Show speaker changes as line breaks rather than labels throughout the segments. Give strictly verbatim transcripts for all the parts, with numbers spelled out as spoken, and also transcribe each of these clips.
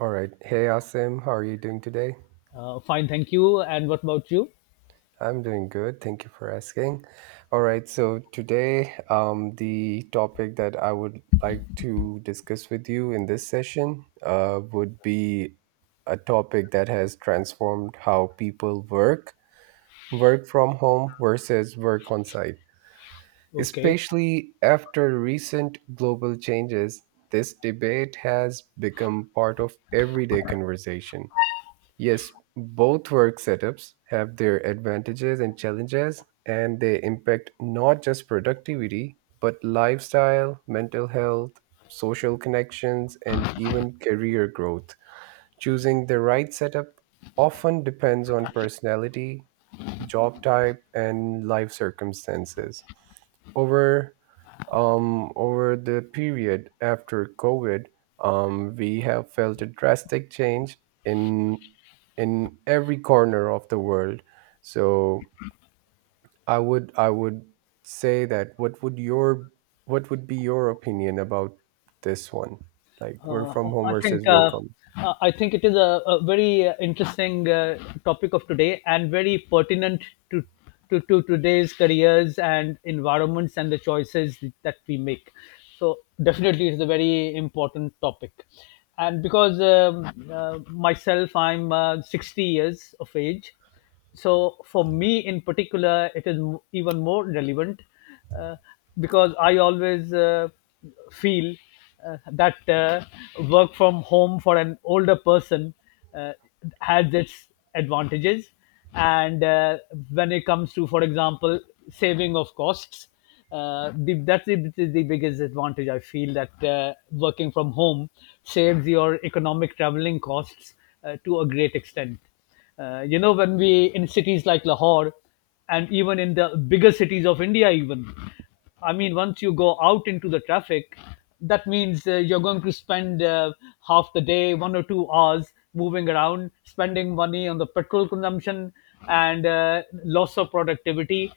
All right. Hey, Asim, how are you doing today?
Uh, fine, thank you. And what about you?
I'm doing good. Thank you for asking. All right. So, today, um, the topic that I would like to discuss with you in this session uh, would be a topic that has transformed how people work, work from home versus work on site.
Okay.
Especially after recent global changes, this debate has become part of everyday conversation. Yes, both work setups have their advantages and challenges, and they impact not just productivity, but lifestyle, mental health, social connections, and even career growth. Choosing the right setup often depends on personality, job type, and life circumstances. Over um, over the period after COVID, um, we have felt a drastic change in in every corner of the world. So I would I would say that what would your what would be your opinion about this one? Like work
uh,
from home
I think
versus
uh,
work on.
uh, I think it is a, a very uh, interesting uh, topic of today and very pertinent to, to to today's careers and environments and the choices that we make. So definitely, it's a very important topic. And because um, uh, myself, I'm uh, sixty years of age, so for me in particular it is m- even more relevant uh, because i always uh, feel uh, that uh, work from home for an older person uh, has its advantages. And uh, when it comes to, for example, saving of costs, uh, the, that's the, that is the biggest advantage I feel, that uh, working from home saves your economic traveling costs uh, to a great extent. Uh, you know, when we in cities like Lahore and even in the bigger cities of India, even, I mean, once you go out into the traffic, that means uh, you're going to spend uh, half the day, one or two hours moving around, spending money on the petrol consumption and uh, loss of productivity.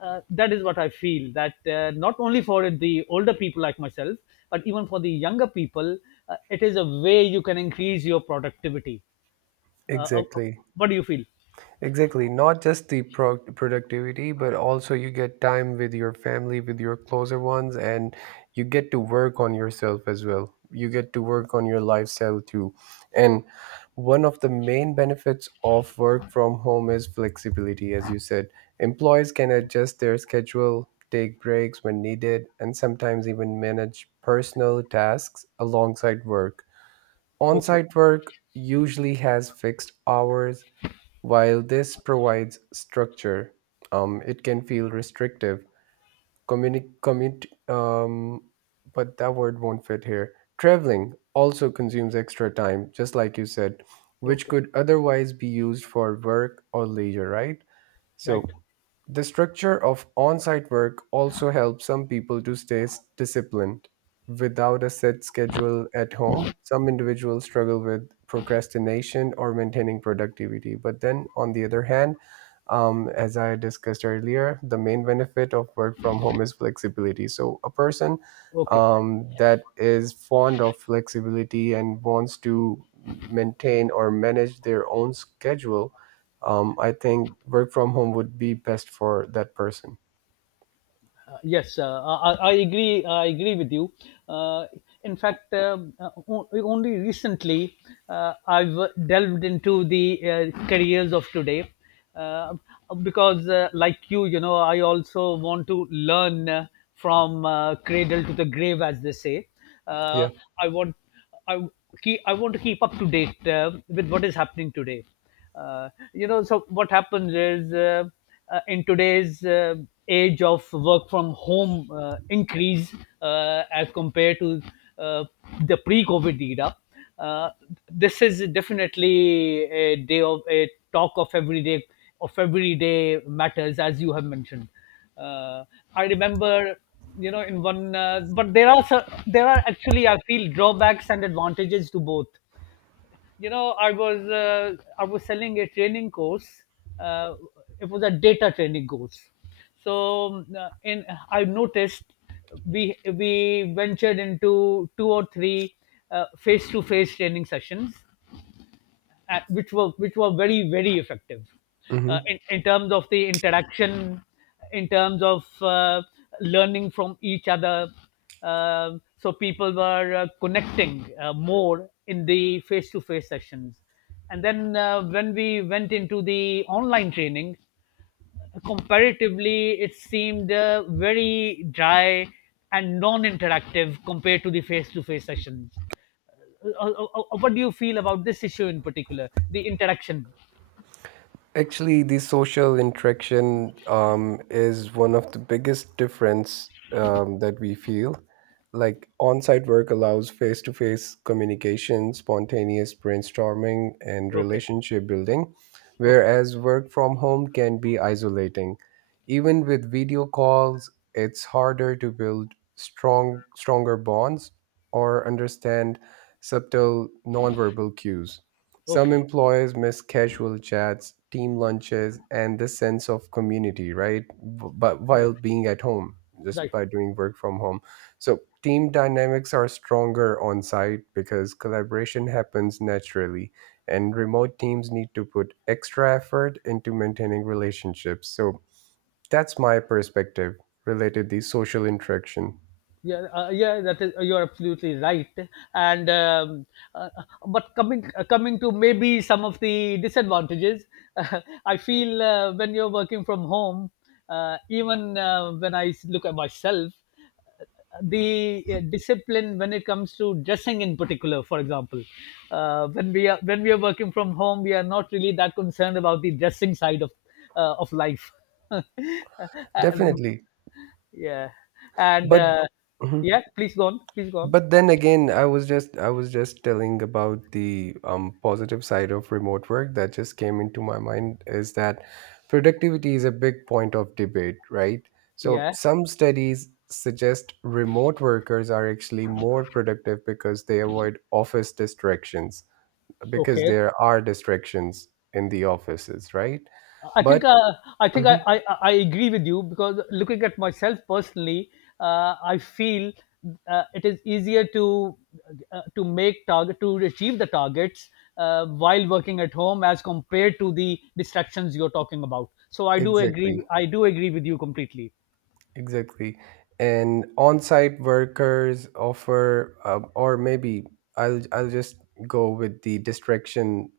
Uh, that is what I feel, that uh, not only for the older people like myself, but even for the younger people, uh, it is a way you can increase your productivity. Uh, uh,
Exactly.
what do you feel?
Exactly, not just the pro- productivity, but also you get time with your family, with your closer ones, and you get to work on yourself as well. You get to work on your lifestyle too. And one of the main benefits of work from home is flexibility, as you said. Employees can adjust their schedule, take breaks when needed, and sometimes even manage personal tasks alongside work. On
Okay,
site work usually has fixed hours while this provides structure, um, it can feel restrictive. Communi- commit, um, but that word won't fit here. Traveling also consumes extra time, just like you said, which
okay,
could otherwise be used for work or leisure, right?
right,
So, the structure of on site work also helps some people to stay s- disciplined. Without a set schedule at home, some individuals struggle with procrastination or maintaining productivity. But then, on the other hand, um, as I discussed earlier, the main benefit of work from home is flexibility. So, a person
okay.
um, that is fond of flexibility and wants to maintain or manage their own schedule, um, I think work from home would be best for that person.
Uh, yes, uh, I, I I agree. I agree with you. Uh, in fact, um, uh, o- only recently uh, I've delved into the uh, careers of today uh, because, uh, like you, you know, I also want to learn uh, from uh, cradle to the grave, as they say.
Yeah.
Uh, I want. I keep, I want to keep up to date uh, with what is happening today. Uh, you know, so what happens is, uh, uh, in today's uh, age of work from home uh, increase uh, as compared to uh, the pre-COVID era, uh, this is definitely a day of a talk of everyday of everyday matters, as you have mentioned. uh, I remember, you know, in one, uh, but there are cer- there are actually, I feel, drawbacks and advantages to both. You know, I was uh, I was selling a training course. Uh, it was a data training course. So uh, in I noticed we we ventured into two or three face to face training sessions, uh, which were which were very very effective uh,
Hmm.
in, in terms of the interaction, in terms of uh, learning from each other. Um so people were uh, connecting uh, more in the face to face sessions, and then uh, when we went into the online training, comparatively it seemed uh, very dry and non interactive compared to the face to face sessions. Uh, uh, uh, uh, what do you feel about this issue, in particular the interaction?
Actually, the social interaction um, is one of the biggest difference um, that we feel. Like on-site work allows face-to-face communication, spontaneous brainstorming, and
Okay.
relationship building,
Okay.
whereas work from home can be isolating. Even with video calls, it's harder to build strong, stronger bonds or understand subtle nonverbal cues. Some
Okay.
employers miss casual chats, team lunches, and the sense of community, right? B- But
Right.
while being at home, just
Right.
by doing work from home. So team dynamics are stronger on site because collaboration happens naturally, and remote teams need to put extra effort into maintaining relationships. So that's my perspective related to social interaction.
yeah uh, yeah that is, you're absolutely right. And um, uh, but coming, uh, coming to maybe some of the disadvantages, I feel uh, when you're working from home, uh, even uh, when i s- look at myself, uh, the uh, discipline when it comes to dressing, in particular, for example, uh, when we are when we are working from home, we are not really that concerned about the dressing side of, uh, of life. Uh,
Definitely.
yeah, and
But
uh,
mm-hmm.
yeah, please go on, please go on.
But then again, i was just i was just telling about the um, positive side of remote work that just came into my mind is that productivity is a big point of debate, right? So
Yeah,
some studies suggest remote workers are actually more productive because they avoid office distractions, because
okay.
there are distractions in the offices, right?
I think
But
uh, I think I,
mhm,
I I agree with you, because looking at myself personally, uh, I feel uh, it is easier to, uh, to make target, to achieve the targets uh, while working at home as compared to the distractions you're talking about. So I do agree.
exactly.
I do agree with you completely.
Exactly. And on-site workers offer, uh, or maybe I'll I'll just go with the distraction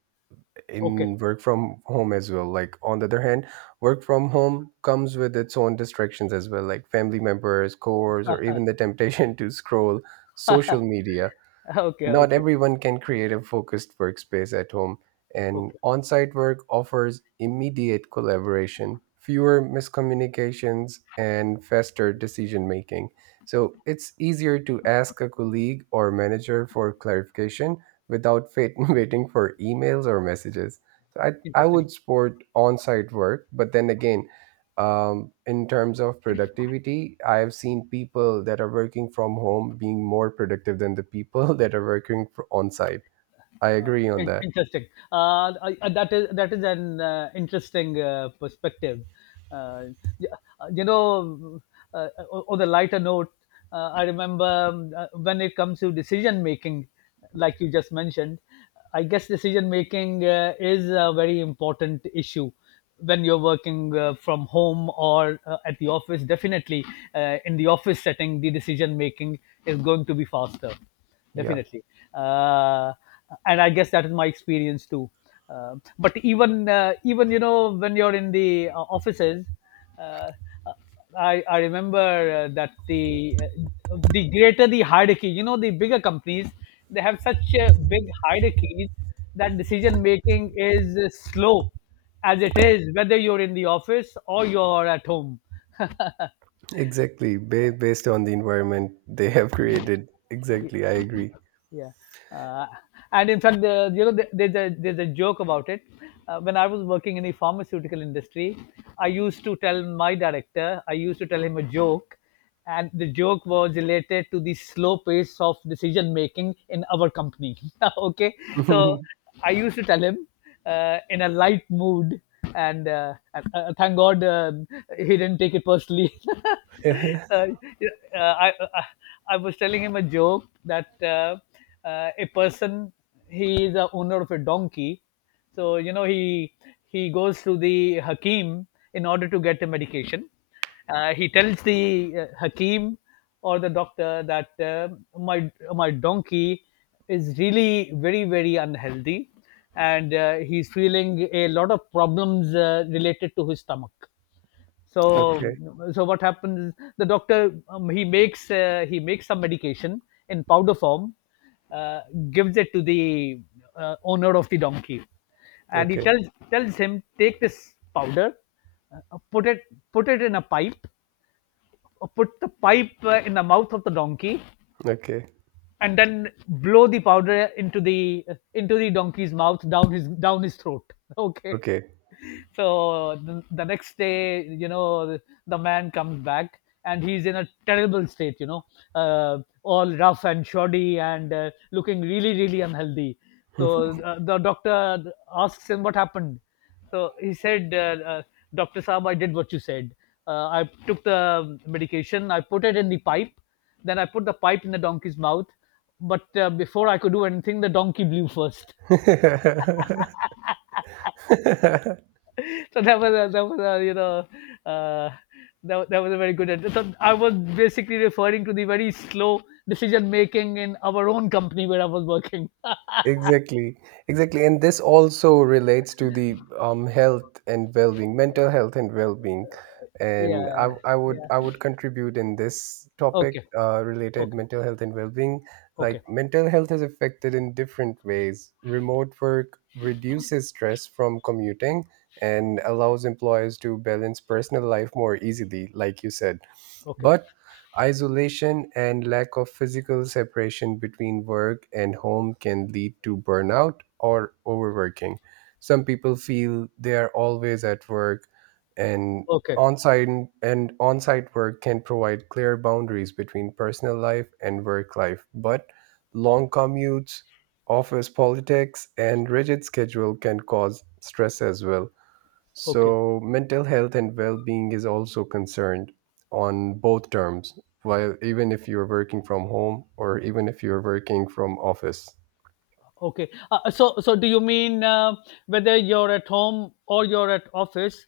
Okay.
in work from home as well. Like on the other hand, work from home comes with its own distractions as well, like family members, chores, or even the temptation to scroll social media.
Okay,
Not
okay,
everyone can create a focused workspace at home, and
okay.
on site work offers immediate collaboration, fewer miscommunications, and faster decision making. So it's easier to ask a colleague or manager for clarification without fa- waiting for emails or messages. So I, I
Interesting.
would support on site work, but then again, um, in terms of productivity I've seen people that are working from home being more productive than the people that are working fr- on site. I
Uh,
agree on
in-
that.
Interesting. Uh, I- I- that is, that is an uh, interesting uh, perspective. Uh, y- uh, you know, uh, o- on the lighter note, uh, I remember, um, uh, when it comes to decision making, like you just mentioned, I guess decision making uh, is a very important issue when you're working uh, from home or uh, at the office. Definitely, uh, in the office setting, the decision making is going to be faster,
Yeah,
definitely. Uh, and I guess that is my experience too. Uh, but even uh, even, you know, when you're in the uh, offices, uh, I I remember uh, that the uh, the greater the hierarchy, you know, the bigger companies, they have such uh, big hierarchies that decision making is uh, slow as it is, whether you're in the office or you're at home.
exactly. Ba- based on the environment they have created. Exactly, I agree.
Yeah, uh, and in fact, the, you know, the, there's a there's a joke about it. Uh, when I was working in the pharmaceutical industry, I used to tell my director, I used to tell him a joke, and the joke was related to the slow pace of decision making in our company. Okay, so I used to tell him uh, in a light mood, and uh, and, uh, thank God uh, he didn't take it personally. uh, uh, I, I I was telling him a joke that, uh, uh, a person, he is the owner of a donkey. So you know, he he goes to the Hakim in order to get a medication. Uh, he tells the uh, Hakim, or the doctor, that uh, my my donkey is really very very unhealthy, and uh, he's feeling a lot of problems uh, related to his stomach. So,
Okay.
so what happens? Is The doctor, um, he makes uh, he makes some medication in powder form, uh, gives it to the uh, owner of the donkey, and he
Okay.
tells tells him, take this powder, uh, put it put it in a pipe, put the pipe uh, in the mouth of the donkey,
Okay.
and then blow the powder into the into the donkey's mouth, down his down his throat. Okay,
Okay.
so the, the next day, you know, the, the man comes back and he's in a terrible state, you know, uh, all rough and shoddy and uh, looking really really unhealthy. So uh, the doctor asks him what happened. So he said, uh, uh, Doctor Saab, I did what you said. Uh, I took the medication, I put it in the pipe, then I put the pipe in the donkey's mouth. But uh, before I could do anything, the donkey blew first. So that was a, that was a you know uh, that, that was a very good ad- so i was basically referring to the very slow decision making in our own company where I was working.
Exactly, exactly. And this also relates to the um, health and well-being, mental health and well-being. And I,
Yeah,
I would I
yeah.
would contribute in this topic
Okay,
uh, related
okay,
mental health and well-being.
okay,
Like mental health is affected in different ways. Remote work reduces stress from commuting and allows employers to balance personal life more easily, like you said.
okay,
But isolation and lack of physical separation between work and home can lead to burnout or overworking. Some people feel they are always at work, and
okay,
on-site and on-site work can provide clear boundaries between personal life and work life, but long commutes, office politics and rigid schedule can cause stress as well.
okay,
So, mental health and well being is also concerned on both terms, while even if you're working from home or even if you're working from office.
okay. Uh, so so do you mean, uh, whether you're at home or you're at office,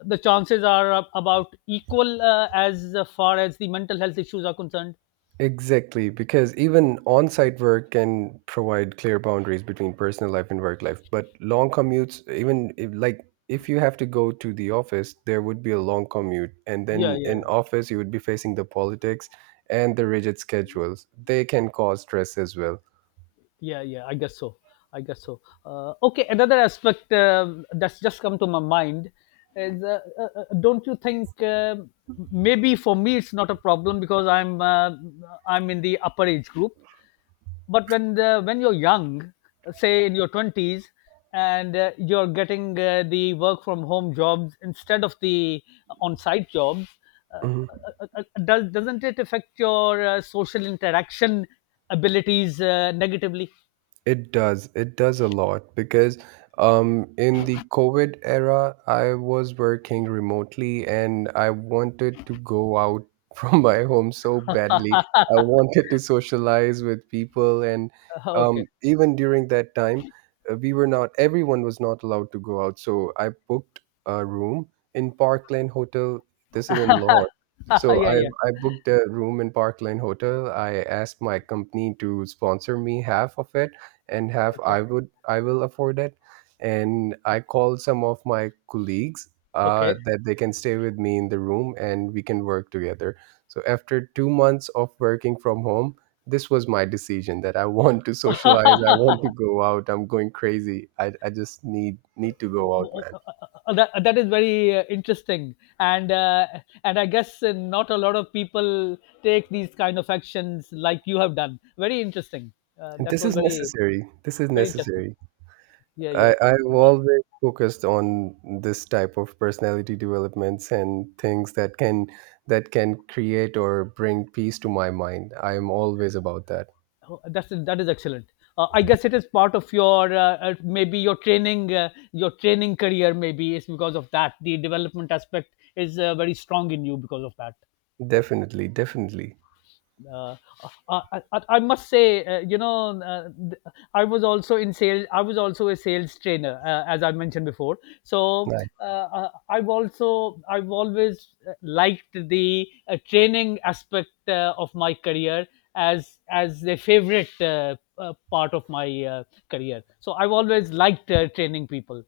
the chances are ab- about equal uh, as far as the mental health issues are concerned?
Exactly, because even on site work can provide clear boundaries between personal life and work life. But long commutes, even if, like, if you have to go to the office, there would be a long commute. And
Yeah,
then in
yeah.
office, you would be facing the politics and the rigid schedules. They can cause stress as well.
Yeah, yeah, I guess so. I guess so. Uh, okay, another aspect um that's just come to my mind is, uh, uh, uh, don't you think, uh, maybe for me it's not a problem because I'm uh, I'm in the upper age group, but when the, when you're young, say in your twenties, and uh, you're getting uh, the work from home jobs instead of the on site jobs, uh,
Mhm.
uh, uh, does, doesn't it affect your uh, social interaction abilities uh, negatively?
It does. It does a lot because um, in the COVID era, I was working remotely and I wanted to go out from my home so badly. I wanted to socialize with people. And
Uh, Okay.
um, even during that time, uh, we were not, everyone was not allowed to go out. So I booked a room in Parkland Hotel. This is in Lahore. So
Yeah,
I,
yeah.
I booked a room in Parkland Hotel. I asked my company to sponsor me half of it and half
Okay.
I would I will afford it. And I called some of my colleagues uh,
Okay.
that they can stay with me in the room and we can work together. So after two months of working from home, this was my decision that I want to socialize. I want to go out. I'm going crazy. I, I just need need to go out,
O- o-
man.
o- That, that is very uh, interesting, and uh, and I guess uh, not a lot of people take these kind of actions like you have done. Very interesting. Uh,
And
that
this
was
is
very
necessary. This is
very interesting.
necessary.
Yeah, yeah.
I, I've always focused on this type of personality developments and things that can that can create or bring peace to my mind. I'm always about that.
Uh, oh, that's, that is excellent. Uh, I guess it is part of your, uh, uh, maybe your training, uh, your training career. Maybe it's because of that, the development aspect is uh, very strong in you because of that.
Definitely, definitely.
uh, uh, I, I, I must say, uh, you know, uh, I was also in sales. I was also a sales trainer, uh, as I mentioned before. So,
Nice.
uh, uh, I've also I've always uh, liked the uh, training aspect uh, of my career as as a favorite, uh, uh, part of my uh, career. So I've always liked uh, training people.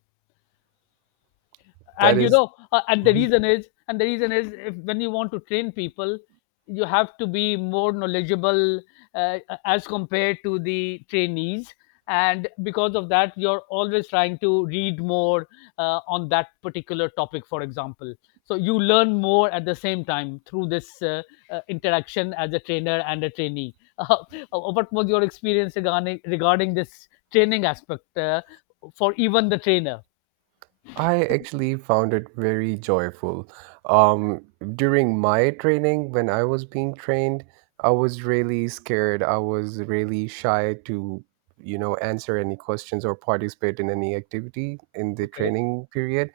That
And you
is-
know, uh, and the
Mhm.
reason is and the reason is if, when you want to train people, you have to be more knowledgeable uh, as compared to the trainees. And because of that, you're always trying to read more uh, on that particular topic, for example. So you learn more at the same time through this, uh, uh, interaction as a trainer and a trainee. Uh, what was your experience regarding regarding this training aspect uh, for even the trainer?
I actually found it very joyful. Um, during my training, when I was being trained, I was really scared. I was really shy to, you know, answer any questions or participate in any activity in the
Okay.
training period.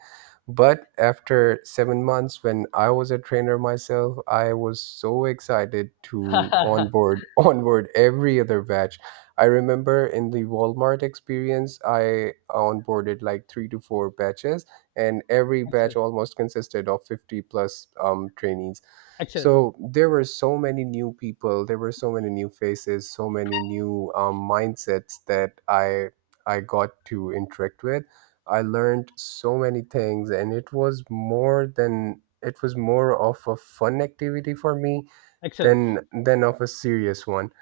But after seven months, when I was a trainer myself, I was so excited to onboard onboard every other batch. I remember in the Walmart experience, I onboarded like three to four batches, and every batch
Excellent,
almost consisted of fifty plus um, trainees.
excellent,
So there were so many new people, there were so many new faces, so many new um, mindsets that I I got to interact with. I learned so many things, and it was more than it was more of a fun activity for me
excellent,
than than of a serious one.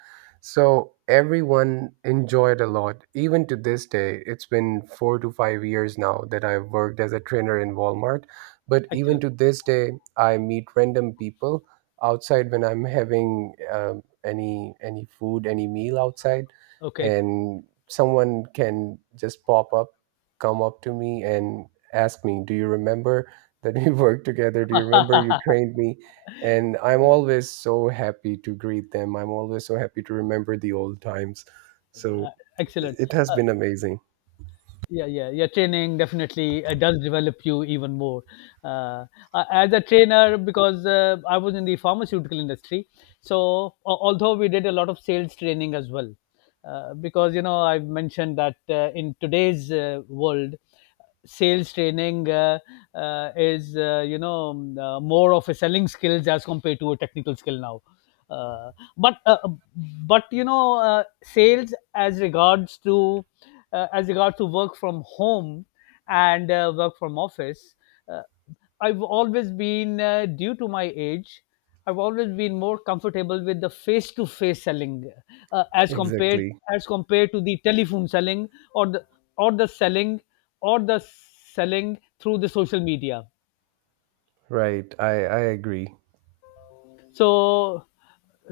So everyone enjoyed a lot. Even to this day, it's been four to five years now that I've worked as a trainer in Walmart. But even
excellent.
to this day, I meet random people outside when I'm having um, any any food, any meal outside,
Okay.
and someone can just pop up, come up to me and ask me, "Do you remember that we worked together? Do you remember you trained me?" And I'm always so happy to greet them. I'm always so happy to remember the old times. So
Uh, Excellent.
it has
Uh,
been amazing.
yeah, yeah, yeah. Training definitely uh, does develop you even more. Uh, uh, as a trainer, because uh, I was in the pharmaceutical industry, so a- although we did a lot of sales training as well, uh, because you know I've mentioned that uh, in today's uh, world, sales training uh, uh, is uh, you know um, uh, more of a selling skills as compared to a technical skill now, uh, but uh, but you know uh, sales as regards to uh, as regards to work from home and uh, work from office. Uh, I've always been uh, Due to my age, I've always been more comfortable with the face to face selling, uh, as compared
Exactly,
as compared to the telephone selling, or the or the selling or the selling through the social media.
right, i i agree.
so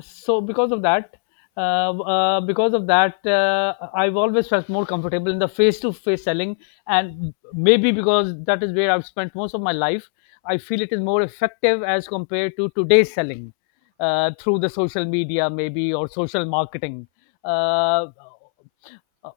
so because of that uh, uh, because of that, uh, I've always felt more comfortable in the face to face selling, and maybe because that is where I've spent most of my life, I feel it is more effective as compared to today's selling uh, through the social media, maybe, or social marketing. uh, uh,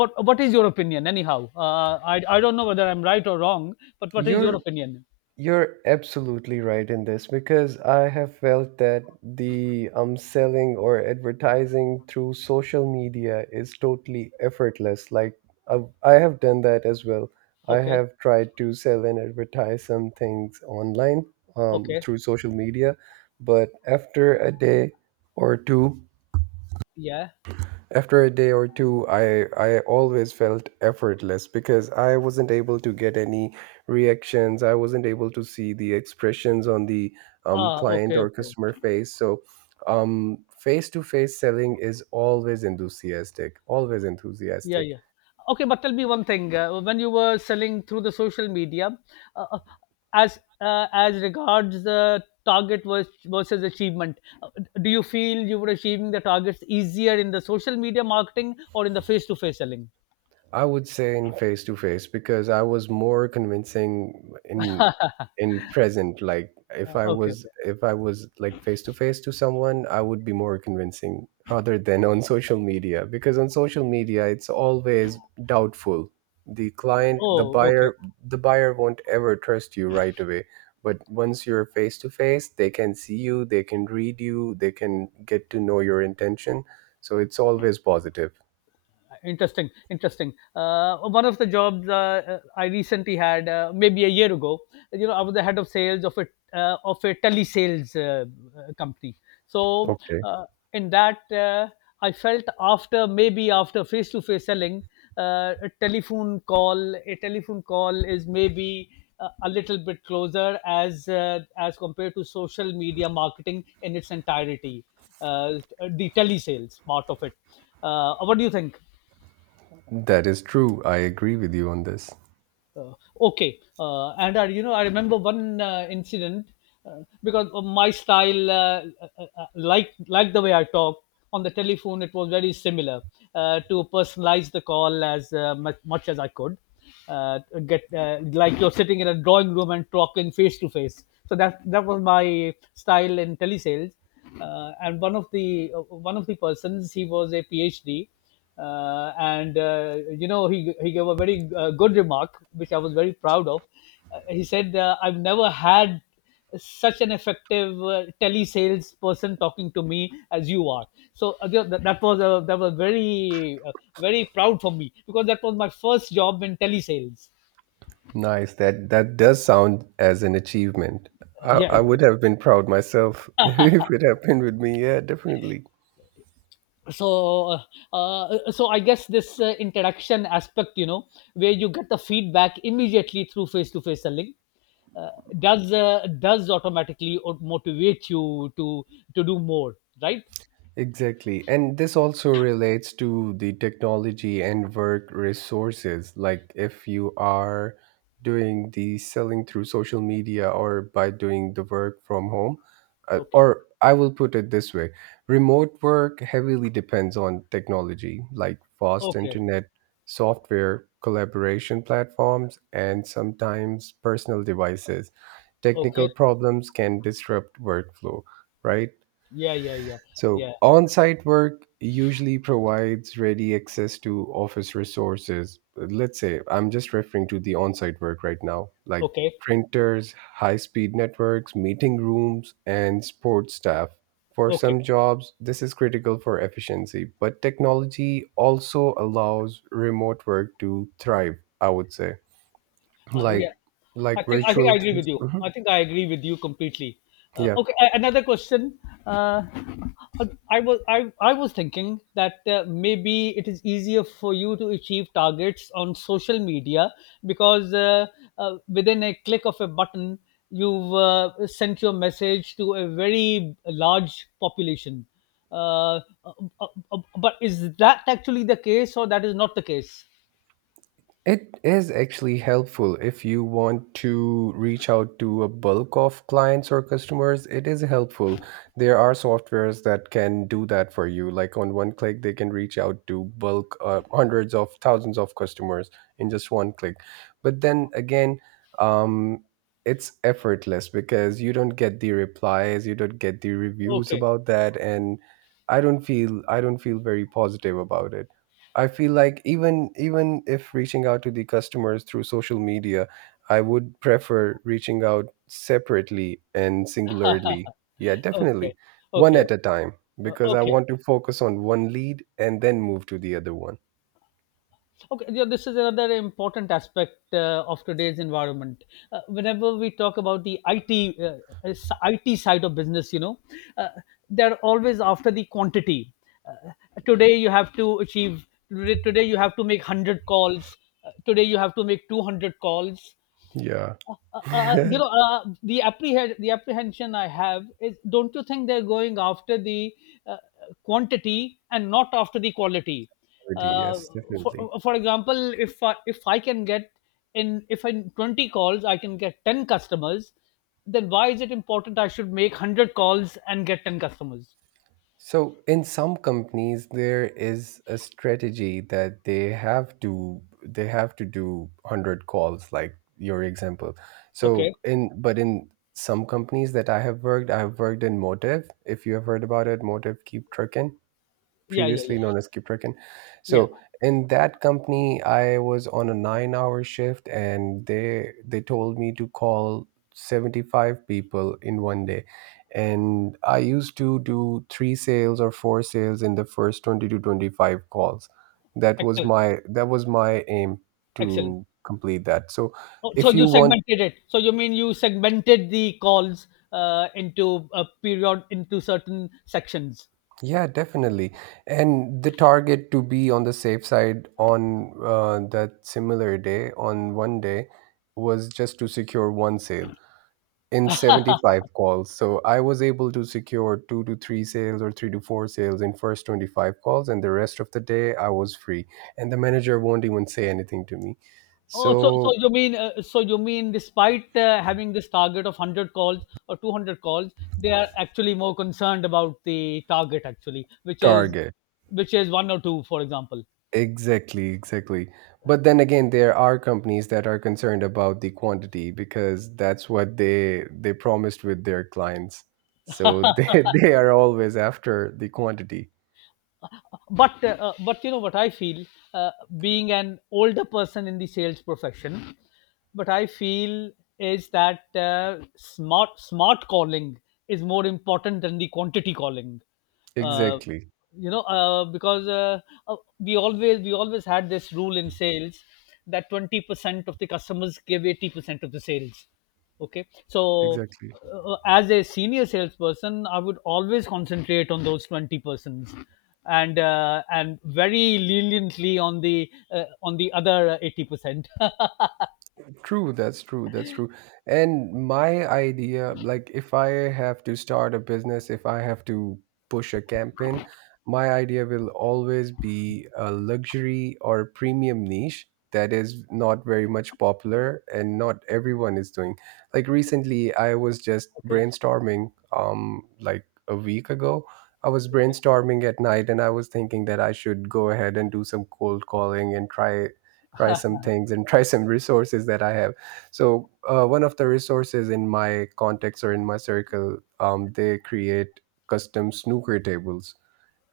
but what is your opinion anyhow? uh, I, I don't know whether I'm right or wrong, but what is your
you're
opinion?
You're absolutely right in this because I have felt that the um selling or advertising through social media is totally effortless. Like I, I have done that as well. I
Okay,
have tried to sell and advertise some things online um
okay.
through social media, but after a day or two,
Yeah.
after a day or two, I, I always felt effortless because I wasn't able to get any reactions. I wasn't able to see the expressions on the um,
Ah,
client
okay,
or
okay.
customer face. So, um, face to face selling is always enthusiastic, always
Yeah,
enthusiastic.
yeah. Okay, but tell me one thing. Uh, when you were selling through the social media, uh, uh, as uh, as regards the target vers- versus achievement, uh, do you feel you were achieving the targets easier in the social media marketing or in the face to face selling?
I would say in face to face because I was more convincing in in present. Like if
Uh,
I
okay,
was
okay.
if I was like face to face to someone, I would be more convincing rather than on social media because on social media it's always doubtful. The client, the
Oh, okay.
buyer, the buyer won't ever trust you right away. But once you're face to face, they can see you, they can read you, they can get to know your intention. So it's always positive.
Interesting, interesting. Uh, one of the jobs uh, uh, I recently had, uh, maybe a year ago, you know, I was the head of sales of a uh, of a telesales uh, uh, company. So,
Okay.
uh, in that, uh, I felt after, maybe, after face to face selling, uh, a telephone call, a telephone call is, maybe, uh, a little bit closer as uh, as compared to social media marketing in its entirety. Uh, the telesales part of it. Uh, what do you think?
That is true. I agree with you on this.
Uh, okay, uh, and I, you know, I remember one uh, incident, uh, because of my style, uh, uh, uh, like like the way I talk on the telephone, it was very similar, uh, to personalize the call as uh, much, much as I could. Uh, get, uh, like you're sitting in a drawing room and talking face to face. So that that was my style in telesales. Uh, and one of the uh, one of the persons, he was a PhD, uh, and uh, you know, he he gave a very uh, good remark which I was very proud of. Uh, he said, uh, "I've never had such an effective uh, telesales person talking to me as you are." So uh, th- that that was a, that was very uh, very proud for me because that was my first job in telesales.
Nice. That that does sound as an achievement.
Uh,
I,
yeah.
I would have been proud myself if it happened with me. Yeah, definitely.
So, uh, uh, so I guess this uh, interaction aspect, you know, where you get the feedback immediately through face-to-face selling, uh, does uh, does automatically o- motivate you to to do more, right?
Exactly. And this also relates to the technology and work resources. Like if you are doing the selling through social media or by doing the work from home, uh,
Okay,
or I will put it this way, remote work heavily depends on technology like fast
okay,
internet, software, collaboration platforms, and sometimes personal devices.
okay.
Technical problems can disrupt workflow, right?
Yeah, yeah, yeah,
So,
yeah.
on site work usually provides ready access to office resources. Let's say I'm just referring to the on site work right now, like
Okay,
printers, high speed networks, meeting rooms, and support staff. For
okay.
some jobs, this is critical for efficiency, but technology also allows remote work to thrive, I would say.
Uh, yeah,
Like
I
like
think I think
virtual
I agree with
tools.
you.
Mhm.
I think I agree with you completely. Uh,
Yeah.
okay, a- another question. Uh, I was I, I was thinking that uh, maybe it is easier for you to achieve targets on social media because uh, uh, within a click of a button, you've uh, sent your message to a very large population. Uh, uh, uh, uh, but is that actually the case, or that is not the case?
It is actually helpful if you want to reach out to a bulk of clients or customers. It is helpful. There are softwares that can do that for you. Like on one click, they can reach out to bulk uh, hundreds of thousands of customers in just one click. But then again, um, it's effortless because you don't get the replies, you don't get the reviews
Okay,
about that, and I don't feel I don't feel very positive about it. I feel like even even if reaching out to the customers through social media, I would prefer reaching out separately and singularly. Yeah,
okay,
definitely. One
okay.
at a time,
Uh,
because I
okay,
want to focus on one lead and then move to the other one.
okay, yeah, this is another important aspect uh, of today's environment, uh, whenever we talk about the it uh, s- it side of business, you know, uh, they're always after the quantity. uh, Today you have to achieve, today today you have to make one hundred calls, uh, today you have to make two hundred calls.
Yeah.
Uh, uh, uh, uh, you
Already,
know, uh, the apprehend the apprehension I have is, don't you think they're going after the uh, quantity and not after the quality? Uh,
yes,
for
definitely.
for example, if I, if I can get in if in twenty calls I can get ten customers, then why is it important I should make one hundred calls and get ten customers?
So, in some companies, there is a strategy that they have to they have to do one hundred calls, like your example. So,
Okay.
in but in some companies that I have worked, I have worked in Motive. If you have heard about it, Motive Keep Trucking,
Yeah, yeah,
previously
yeah,
known as Kipreken.
yeah.
So in that company, I was on a nine-hour shift, and they they told me to call seventy-five people in one day. And I used to do three sales or four sales in the first twenty to twenty-five calls. That was
Excellent,
my that was my aim
excellent.
to complete that. So,
Oh, so
if you
you
want.
segmented it. So you mean you segmented the calls uh, into a period, into certain sections.
Yeah, definitely. And the target, to be on the safe side on uh, that similar day, on one day, was just to secure one sale in seventy-five calls. So I was able to secure two to three sales or three to four sales in first twenty-five calls, and the rest of the day I was free. And the manager won't even say anything to me.
Oh, so so
So,
you mean uh, so you mean despite uh, having this target of one hundred calls or two hundred calls, they are actually more concerned about the target, actually, which is,
target.
which is one or two, for example.
Exactly, exactly. But then again, there are companies that are concerned about the quantity because that's what they they promised with their clients. So they they are always after the quantity.
but uh, uh, but you know what I feel, uh, being an older person in the sales profession, what I feel is that uh, smart smart calling is more important than the quantity calling. Uh,
Exactly.
you know, uh, because uh, uh, we always we always had this rule in sales that twenty percent of the customers give eighty percent of the sales. Okay, so
Exactly.
uh, as a senior salesperson I would always concentrate on those twenty persons, and uh, and very leniently on the uh, on the other eighty percent.
True, that's true, that's true. And my idea, like if I have to start a business, if I have to push a campaign, my idea will always be a luxury or premium niche that is not very much popular and not everyone is doing. Like recently, I was just
Okay,
brainstorming, um, like a week ago. I was
okay.
brainstorming at night and I was thinking that I should go ahead and do some cold calling and try try some things and try some resources that I have. So uh, one of the resources in my context or in my circle, um, they create custom snooker tables,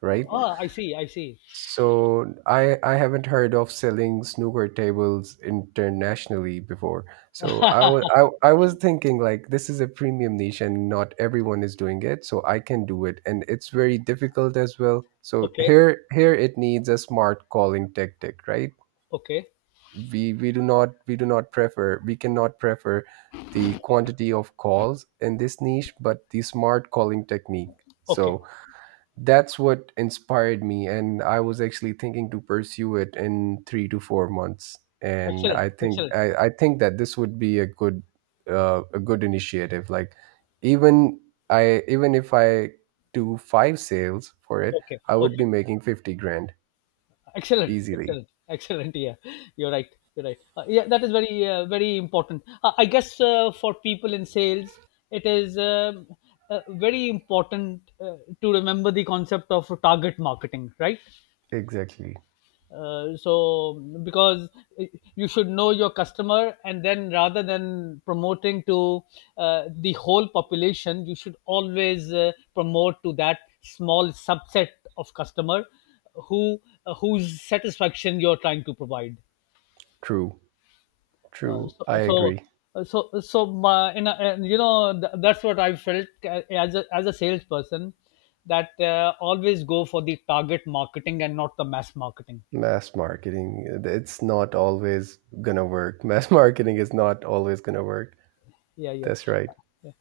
right? Yeah.
Oh, I see, I see.
So I I haven't heard of selling snooker tables internationally before. So I was I, I was thinking like this is a premium niche and not everyone is doing it, so I can do it. And it's very difficult as well. So
Okay,
here here it needs a smart calling tactic, right?
okay,
we we do not we do not prefer we cannot prefer the quantity of calls in this niche, but the smart calling technique.
okay.
So that's what inspired me, and I was actually thinking to pursue it in three to four months. And
Excellent,
i think
excellent.
i, I think that this would be a good uh, a good initiative. Like, even I even if I do five sales for it,
Okay,
I would be
okay.
making fifty grand
Excellent,
easily.
excellent, excellent. Yeah, you're right. You're right. Uh, yeah, that is very, uh, very important. Uh, I guess uh, for people in sales, it is, um, uh, very important, uh, to remember the concept of target marketing, right?
Exactly.
Uh, so, because you should know your customer, and then rather than promoting to uh, the whole population, you should always uh, promote to that small subset of customer who, uh, whose satisfaction you're trying to provide.
true
uh,
true I
so so
agree.
so so my, in a, and, you know th- That's what I felt uh, as a, as a salesperson, that uh, always go for the target marketing and not the mass marketing.
Mass marketing, it's not always gonna work. Mass marketing is not always gonna work.
Yeah, yeah.
That's right.
Uh, yeah.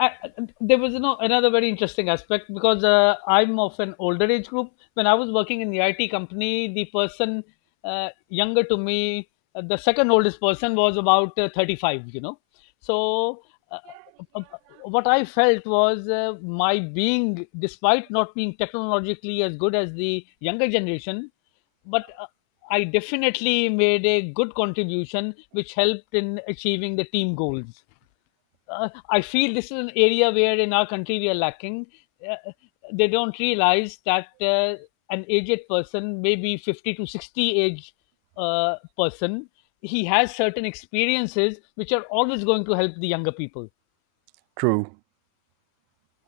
I, I- there was, you know, another very interesting aspect because uh, I'm of an older age group. When I was working in the I T company, the person uh, younger to me, uh, the second oldest person was about uh, thirty-five, you know. So, uh, uh, uh, what I felt was uh, my being, despite not being technologically as good as the younger generation, but uh, I definitely made a good contribution which helped in achieving the team goals. uh, I feel this is an area where in our country we are lacking. Uh, they don't realize that uh, an aged person, maybe fifty to sixty age uh, person, he has certain experiences which are always going to help the younger people.
True,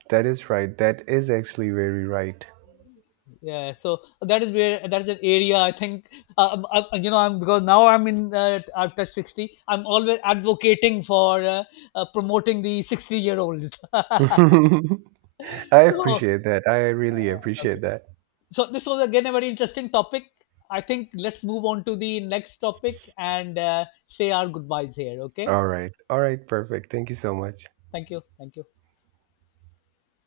that is right. That is actually very right.
Yeah, so that is where, that is an area I think, uh, I, you know I'm because now I'm in uh, I've touched sixty. I'm always advocating for, uh, uh, promoting the sixty year olds.
I
So, uh,
appreciate that. I really
okay.
appreciate that.
So this was again a very interesting topic. I think let's move on to the next topic and uh, say our goodbyes here, okay?
All right, all right, perfect. Thank you so much.
Thank you, thank you.